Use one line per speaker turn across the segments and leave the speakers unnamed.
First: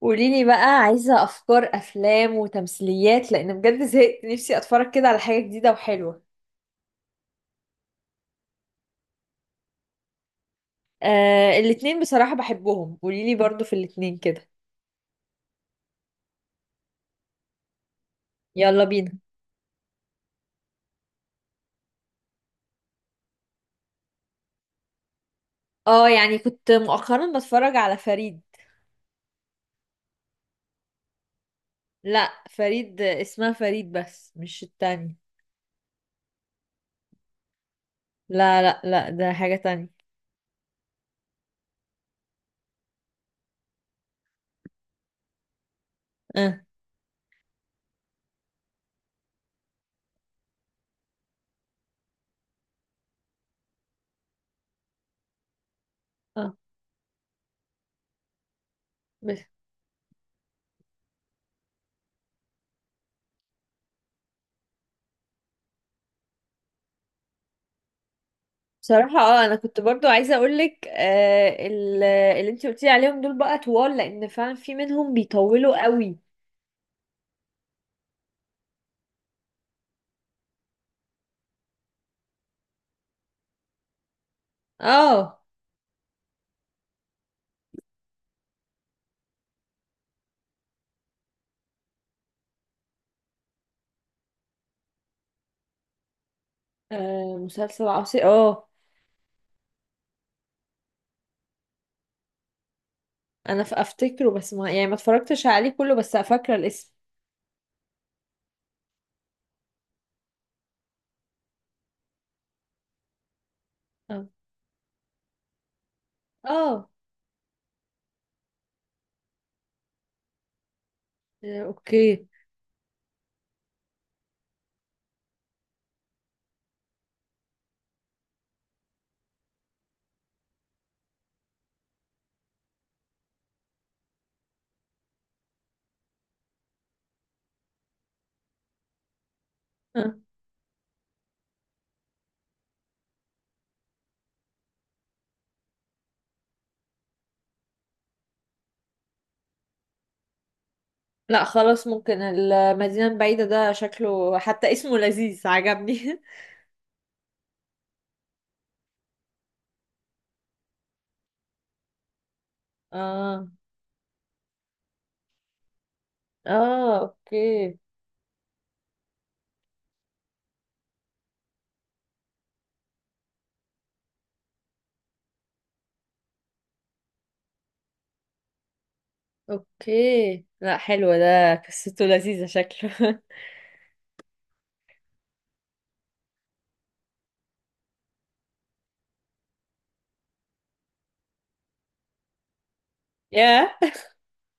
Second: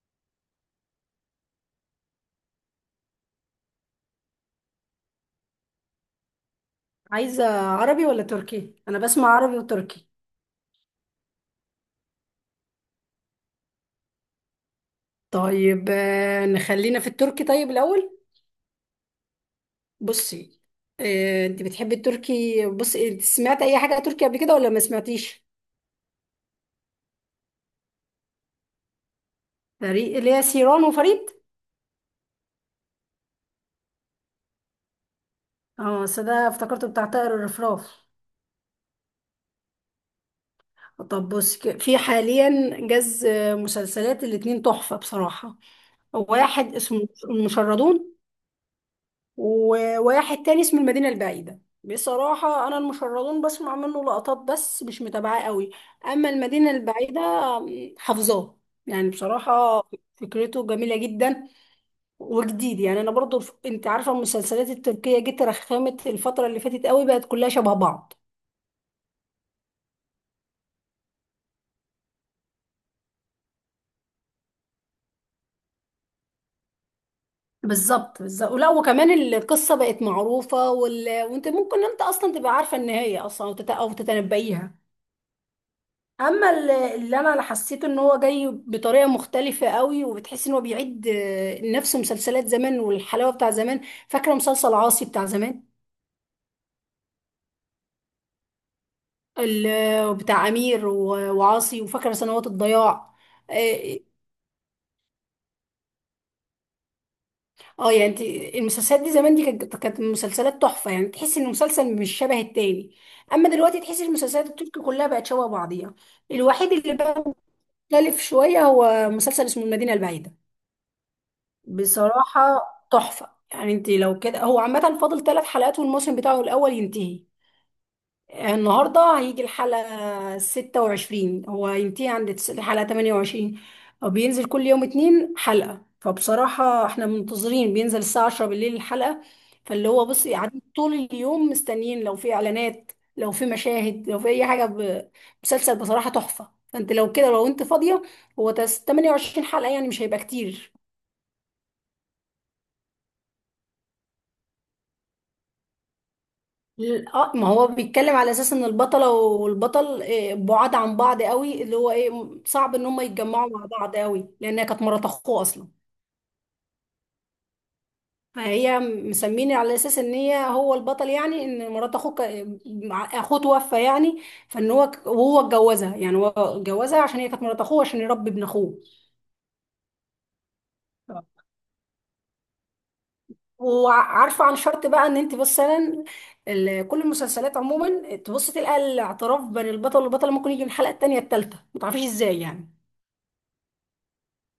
قوليلي بقى عايزة أفكار أفلام وتمثيليات لأن بجد زهقت نفسي أتفرج كده على حاجة جديدة وحلوة.
عايزة عربي ولا تركي؟ أنا بسمع عربي وتركي.
آه، الاتنين بصراحة بحبهم، قوليلي برضو في الاتنين كده.
طيب نخلينا في التركي طيب الأول.
يلا بينا.
بصي. أنت بتحبي التركي؟ بصي، إنت سمعت أي حاجة تركي قبل كده ولا ما سمعتيش؟
اه، يعني كنت مؤخرا بتفرج على فريد.
فريق اللي هي سيران وفريد؟
لا، فريد اسمها فريد بس مش التاني.
اه، أصل ده افتكرته بتاع طائر الرفراف.
لا لا لا، ده حاجة تانية.
طب بصي، في حاليا جاز، مسلسلات الاتنين تحفة بصراحة.
اه.
واحد اسمه المشردون، وواحد تاني اسمه المدينة البعيدة. بصراحة أنا المشردون بسمع منه لقطات بس مش متابعاه قوي، أما
اه،
المدينة البعيدة حافظاه. يعني
بس
بصراحة فكرته جميلة جدا وجديد. يعني أنا برضو أنت عارفة المسلسلات التركية جت رخمت الفترة اللي فاتت قوي، بقت كلها شبه بعض.
بصراحة انا كنت برضو عايزة اقولك، اللي انتي قلتي عليهم دول بقى طوال لان فعلا في منهم بيطولوا قوي.
بالظبط بالظبط، ولا وكمان القصة بقت معروفة وأنت ممكن أنت أصلا تبقى عارفة النهاية أصلا، أو أو تتنبئيها.
اه.
اما اللي انا حسيته ان هو جاي بطريقه مختلفه قوي، وبتحس ان هو بيعيد نفس مسلسلات زمان والحلاوه بتاع زمان. فاكره مسلسل عاصي بتاع زمان؟
آه، مسلسل عصي اه.
بتاع امير وعاصي، وفاكره سنوات الضياع.
انا
اه،
افتكره، بس ما يعني ما اتفرجتش عليه كله، بس فاكره الاسم.
يعني انت المسلسلات دي زمان دي كانت مسلسلات تحفه، يعني تحس ان المسلسل مش شبه التاني. اما دلوقتي تحس
اه.
المسلسلات التركي كلها بقت شبه بعضيها. الوحيد
اه.
اللي بقى مختلف شويه هو مسلسل اسمه المدينه البعيده.
آه، اوكي.
بصراحة تحفة. يعني انت لو كده، هو عامة فاضل 3 حلقات والموسم بتاعه الأول ينتهي. النهاردة هيجي الحلقة 26، هو ينتهي عند الحلقة 28. هو بينزل كل يوم اتنين حلقة، فبصراحة احنا منتظرين بينزل الساعة 10 بالليل الحلقة. فاللي هو
آه.
بصي قاعدين طول اليوم مستنيين لو في إعلانات، لو في مشاهد، لو في أي حاجة مسلسل بصراحة تحفة. فانت لو كده، لو انت فاضية، هو 28 حلقة يعني مش هيبقى كتير.
لا خلاص، ممكن المدينه البعيده ده، شكله حتى اسمه لذيذ عجبني.
اه، ما هو بيتكلم على اساس ان البطله والبطل، بعاد عن بعض قوي، اللي هو ايه، صعب ان هم
اه
يتجمعوا مع بعض قوي لانها كانت مرات اخوه اصلا.
اه اوكي
فهي مسميني على اساس ان هي هو البطل، يعني ان مرات اخوه اخوه توفى يعني. فان هو وهو اتجوزها، يعني هو اتجوزها عشان هي كانت مرات اخوه، عشان يربي ابن اخوه.
اوكي، لا حلو، ده قصته لذيذه شكله.
وعارفه عن شرط بقى ان انت مثلا، كل المسلسلات عموما تبص تلقى الاعتراف بين البطل والبطله ممكن يجي من الحلقه التانيه التالته، ما تعرفيش ازاي يعني.
ياه.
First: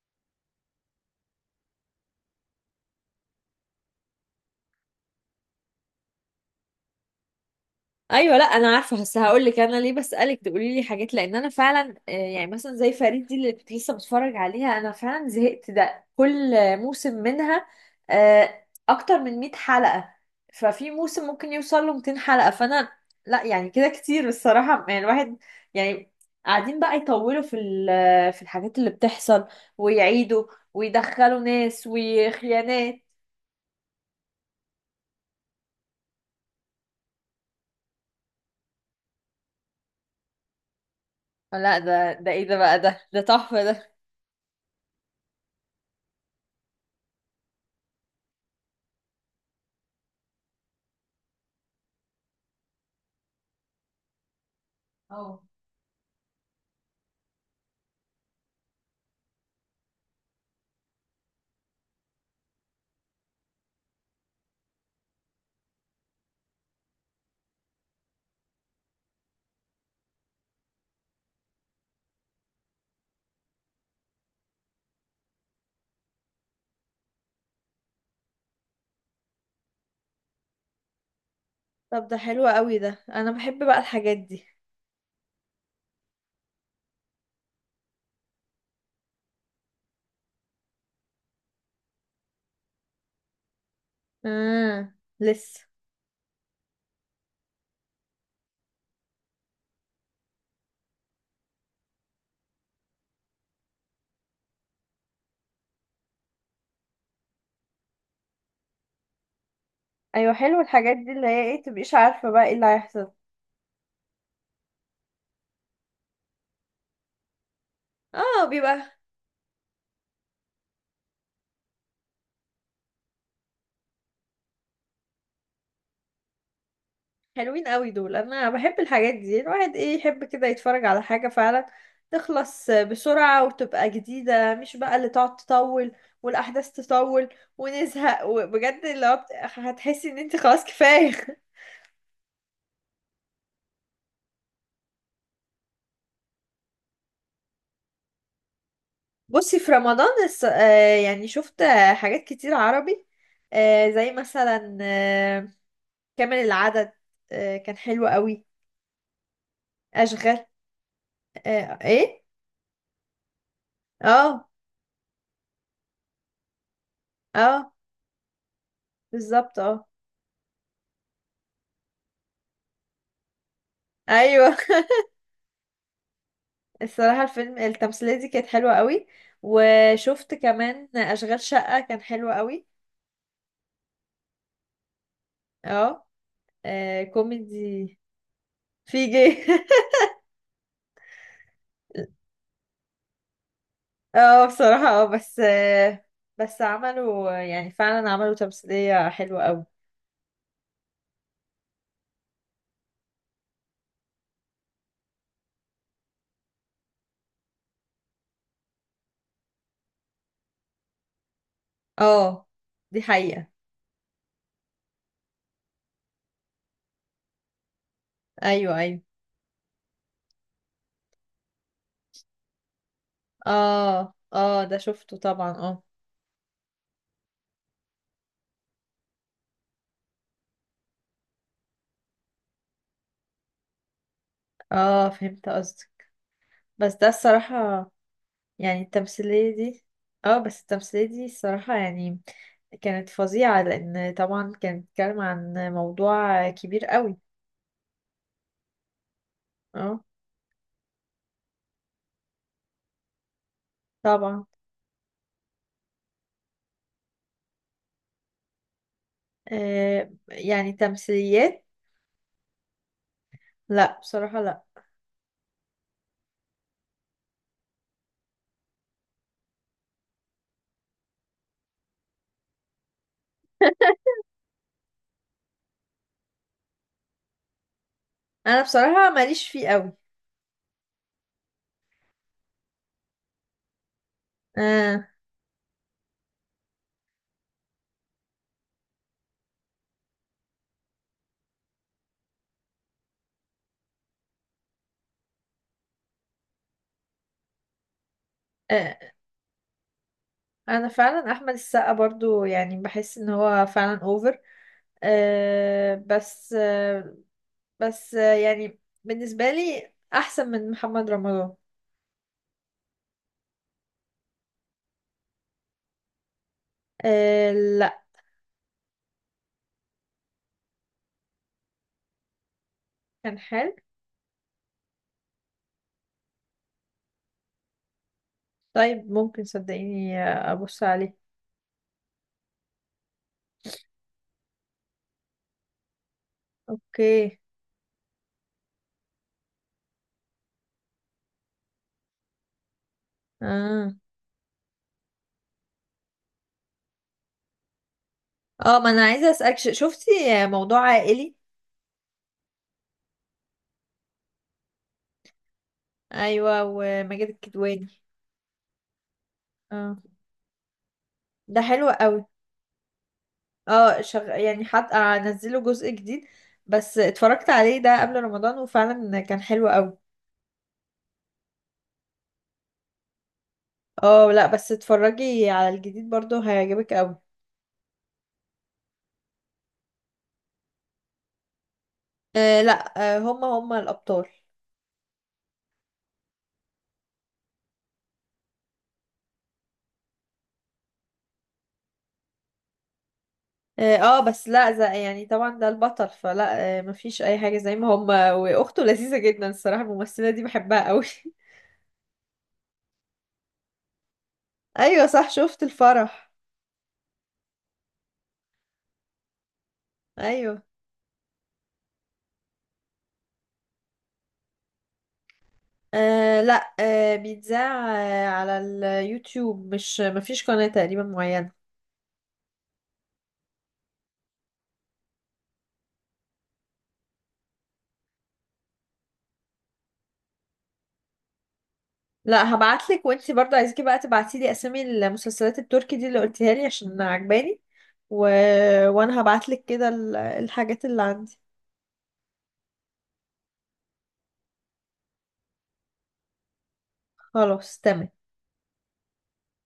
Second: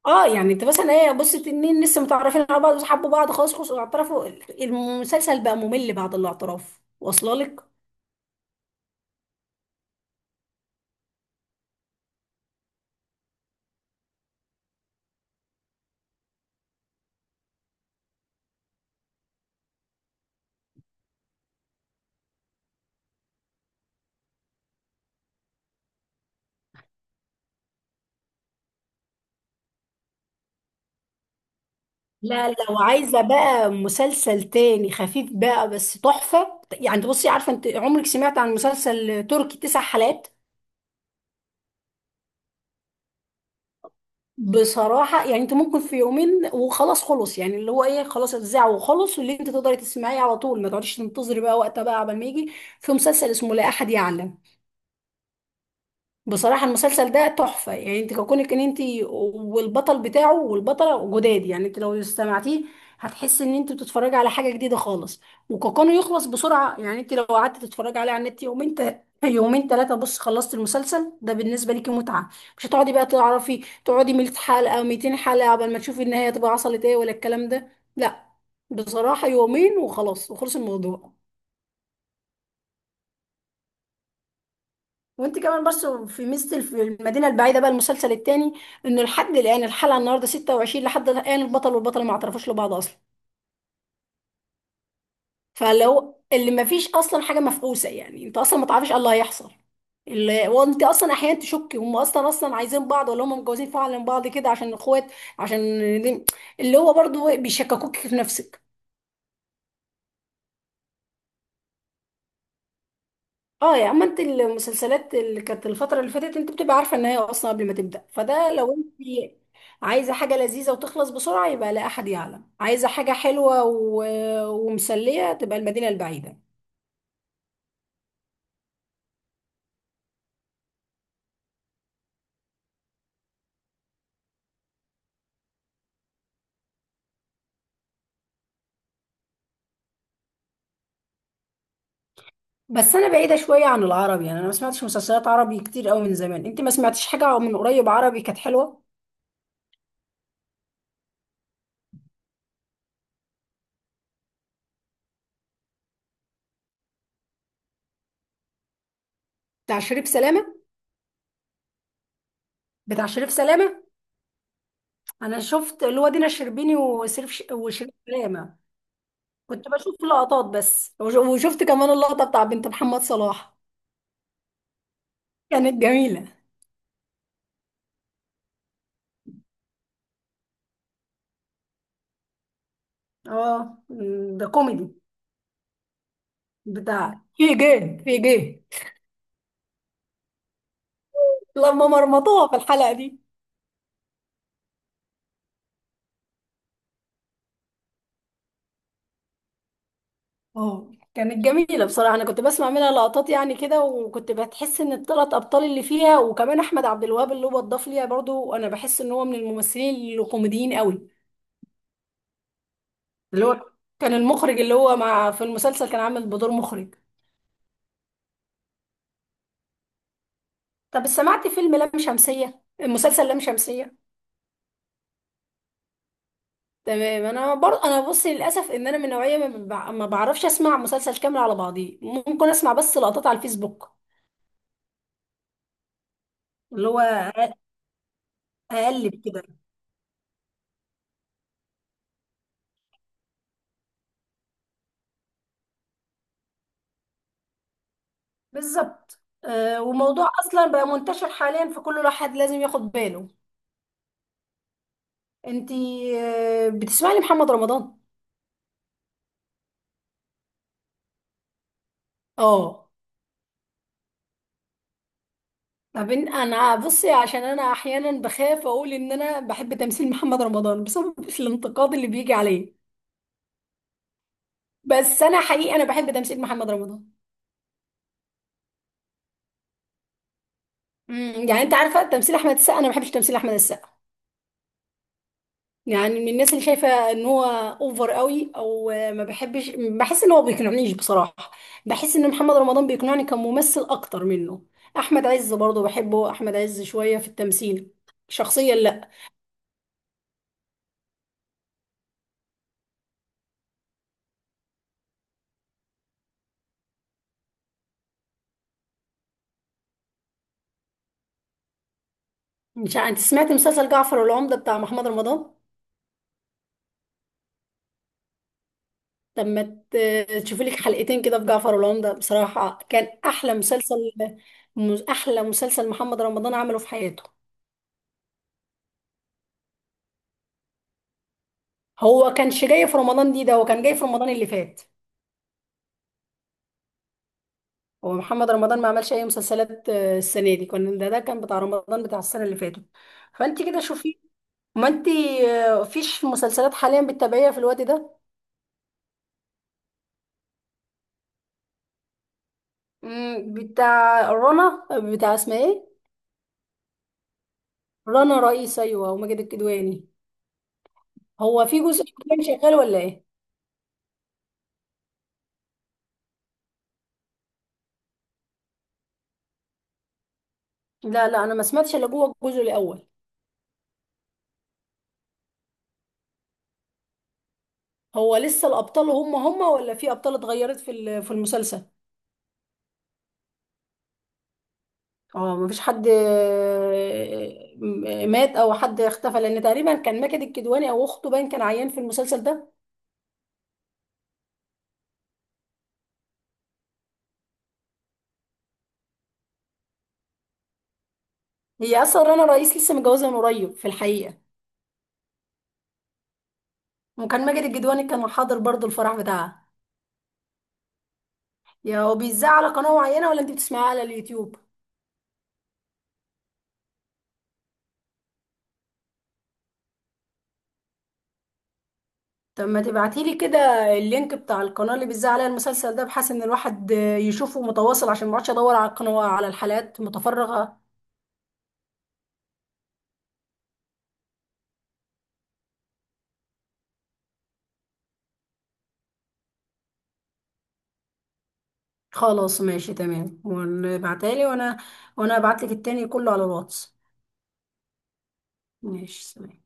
اه، يعني انت مثلا ايه، بص اتنين لسه متعرفين على بعض وحبوا بعض، خلاص خلاص اعترفوا. المسلسل بقى ممل بعد الاعتراف، واصله لك.
ايوه، لا انا عارفه، بس هقول لك انا ليه بسالك تقولي لي حاجات، لان انا فعلا، يعني مثلا زي فريد دي اللي كنت لسه بتفرج عليها انا فعلا زهقت، ده كل موسم منها اكتر من 100 حلقه، ففي موسم ممكن يوصل له 200 حلقه، فانا لا يعني كده كتير الصراحه. يعني الواحد، يعني قاعدين بقى يطولوا في الحاجات اللي بتحصل ويعيدوا ويدخلوا ناس
لا، لو
وخيانات.
عايزه بقى مسلسل تاني خفيف بقى بس تحفه، يعني انت بصي، عارفه انت عمرك سمعت عن مسلسل تركي 9 حلقات؟
لا، ده ده ايه ده، بقى ده تحفه ده.
بصراحه يعني انت ممكن في يومين وخلاص خلص، يعني اللي هو ايه، خلاص اتذاع وخلص، واللي انت تقدري تسمعيه على طول، ما تقعديش تنتظري بقى وقتها بقى قبل ما يجي. في مسلسل اسمه لا احد يعلم.
اه.
بصراحة المسلسل ده تحفة، يعني انت كونك ان انت والبطل بتاعه والبطلة جداد، يعني انت لو استمعتيه هتحسي ان انت بتتفرجي على حاجة جديدة خالص. وكونه يخلص بسرعة، يعني انت لو قعدت تتفرجي عليه على النت يومين يومين ثلاثة، بص خلصت المسلسل، ده بالنسبة ليكي متعة. مش هتقعدي بقى تعرفي تقعدي 100 حلقة 200 حلقة قبل ما تشوفي النهاية تبقى حصلت ايه ولا الكلام ده. لا، بصراحة يومين وخلاص وخلص الموضوع.
طب ده حلو قوي، ده انا بحب بقى الحاجات دي.
وانت كمان برضه في ميزه في المدينه البعيده بقى المسلسل التاني، انه لحد الان الحلقه النهارده 26، لحد الان البطل والبطله ما اعترفوش لبعض اصلا.
لسه.
فلو اللي ما فيش اصلا حاجه مفقوسه، يعني انت اصلا ما تعرفش ايه اللي هيحصل. اللي وانت اصلا احيانا تشك هم اصلا اصلا عايزين بعض ولا هم متجوزين فعلا بعض كده عشان اخوات، عشان دي- اللي هو برضه بيشككوك في نفسك.
ايوه، حلو الحاجات دي اللي هي ايه، تبقيش عارفه بقى ايه اللي هيحصل.
اه، يا اما انت المسلسلات اللي كانت الفتره اللي فاتت انت بتبقى عارفه النهايه اصلا قبل ما تبدا،
اه،
فده لو انت
بيبقى
عايزه حاجه لذيذه وتخلص بسرعه يبقى لا احد يعلم، عايزه حاجه حلوه ومسليه تبقى المدينه البعيده.
حلوين قوي دول، انا بحب الحاجات دي، الواحد ايه يحب كده يتفرج على حاجه فعلا تخلص بسرعه وتبقى جديده، مش بقى اللي تقعد تطول والاحداث تطول ونزهق، وبجد هتحسي ان انت خلاص كفايه.
بس انا بعيده شويه عن العربي، يعني انا ما سمعتش مسلسلات عربي كتير قوي من زمان. انت ما سمعتيش حاجه من قريب عربي كانت حلوه؟
بصي في رمضان يعني شفت حاجات كتير عربي، زي مثلا كامل العدد. آه، كان حلو قوي.
بتاع شريف
اشغال.
سلامه.
آه، ايه.
بتاع شريف سلامه.
اه.
انا شفت اللي هو دينا الشربيني وشريف
اه،
وشريف سلامه.
بالظبط
كنت
اه.
بشوف لقطات بس، وشفت كمان اللقطه بتاع بنت محمد صلاح.
ايوه.
كانت جميلة.
الصراحه الفيلم التمثيليه دي كانت حلوه قوي، وشفت كمان اشغال شقه كان حلو قوي.
اه، ده كوميدي.
اه. آه،
بتاع في
كوميدي.
جد في جد،
في جي.
لما مرمطوها في الحلقة دي.
اه بصراحه اه، بس بس عملوا يعني فعلا عملوا تمثيليه حلوه قوي.
اه كانت جميلة بصراحة، أنا كنت بسمع منها لقطات يعني كده، وكنت بتحس إن الثلاث أبطال اللي فيها، وكمان أحمد عبد الوهاب اللي هو اتضاف ليها برضو، أنا بحس إن هو من الممثلين الكوميديين قوي.
اه، دي
اللي
حقيقه.
هو كان المخرج، اللي هو مع في المسلسل كان عامل بدور مخرج.
ايوه ايوه.
طب سمعت فيلم لام شمسية، المسلسل لام شمسية؟
اه اه، ده شفته طبعا اه.
تمام. انا برضه انا بص للاسف ان انا من نوعيه ما، ما بعرفش اسمع مسلسل كامل على بعضيه، ممكن اسمع بس لقطات على الفيسبوك.
اه، فهمت قصدك.
اللي
بس ده
هو
الصراحة يعني
اقلب كده.
التمثيلية دي، اه، بس التمثيلية دي الصراحة يعني كانت فظيعة، لأن طبعا كانت بتتكلم عن موضوع كبير قوي.
بالظبط،
اه،
وموضوع اصلا بقى منتشر حاليا، فكل واحد لازم ياخد باله.
طبعا.
انتي بتسمعي لمحمد رمضان؟
آه، يعني تمثيليات؟
اه.
لا بصراحة لا.
طب انا بصي، عشان انا احيانا بخاف اقول ان انا بحب تمثيل محمد رمضان بسبب الانتقاد اللي بيجي عليه، بس انا حقيقي انا بحب تمثيل محمد رمضان.
أنا بصراحة ماليش فيه قوي.
يعني انت عارفه تمثيل احمد السقا؟ انا ما بحبش تمثيل احمد السقا،
آه.
يعني من الناس اللي شايفه ان هو اوفر قوي، او ما بحبش، بحس ان هو بيقنعنيش بصراحه. بحس ان محمد رمضان بيقنعني كممثل اكتر منه. احمد عز برضه بحبه، احمد عز شويه في التمثيل شخصيا،
آه،
لا.
أنا فعلا أحمد السقا برضو يعني بحس إن هو فعلا أوفر. آه، بس يعني بالنسبة لي أحسن من محمد رمضان.
مش انت سمعت مسلسل جعفر والعمده بتاع محمد رمضان؟
آه لا،
طب ما تشوفي لك حلقتين كده في جعفر والعمده، بصراحه كان
كان
احلى
حلو.
مسلسل، احلى مسلسل محمد رمضان عمله في حياته.
طيب ممكن صدقيني ابص عليه.
هو كانش جاي في رمضان دي، ده هو كان جاي في رمضان اللي فات.
اوكي.
هو محمد رمضان ما عملش اي مسلسلات السنه دي، كان ده كان بتاع رمضان بتاع السنه اللي فاتت. فانت كده
اه.
شوفي. ما انت فيش مسلسلات حاليا بتتابعيها في الوقت ده؟
اه، ما انا عايزه اسالك شفتي موضوع عائلي؟
بتاع رنا، بتاع اسمها ايه؟
ايوه، وماجد الكدواني.
رنا رئيس، ايوه، وماجد
اه.
الكدواني.
ده
هو في
حلو
جزء
قوي.
كان شغال ولا ايه؟
اه، يعني حد انزله جزء جديد، بس اتفرجت عليه ده قبل رمضان وفعلا كان حلو قوي.
لا لا، انا ما سمعتش الا جوه الجزء الاول.
اه لا، بس اتفرجي على الجديد برضو هيعجبك قوي.
هو لسه الابطال هم هم، ولا في ابطال اتغيرت في في المسلسل؟
آه لا، آه هما هما الابطال.
اه مفيش حد، مات او حد اختفى، لان تقريبا كان ماجد الكدواني او اخته باين كان عيان في المسلسل ده.
اه، بس لا زي يعني طبعا ده البطل، فلا مفيش اي حاجة، زي ما هما واخته لذيذة جدا الصراحة، الممثلة دي بحبها قوي.
هي اصلا رنا رئيس لسه متجوزه من قريب في الحقيقه،
ايوه صح، شفت الفرح.
وكان ماجد الكدواني كان حاضر برضو الفرح بتاعها.
ايوه.
يا هو بيذاع على قناه معينه ولا انت بتسمعيها على اليوتيوب؟
لا بيتذاع على اليوتيوب، مش مفيش قناة تقريبا معينة.
طب ما تبعتيلي كده اللينك بتاع القناه اللي بيذاع عليها المسلسل ده، بحيث ان الواحد يشوفه متواصل، عشان ما اقعدش ادور على القناه على الحلقات متفرغه.
لا هبعتلك، وانتي برضه عايزاكي بقى تبعتيلي اسامي المسلسلات التركي دي اللي قلتيها لي عشان عجباني، و... وانا هبعتلك كده الحاجات اللي عندي.
خلاص ماشي تمام، وابعتها لي، وانا ابعت لك التاني كله على الواتس.
خلاص تمام.
ماشي، سلام.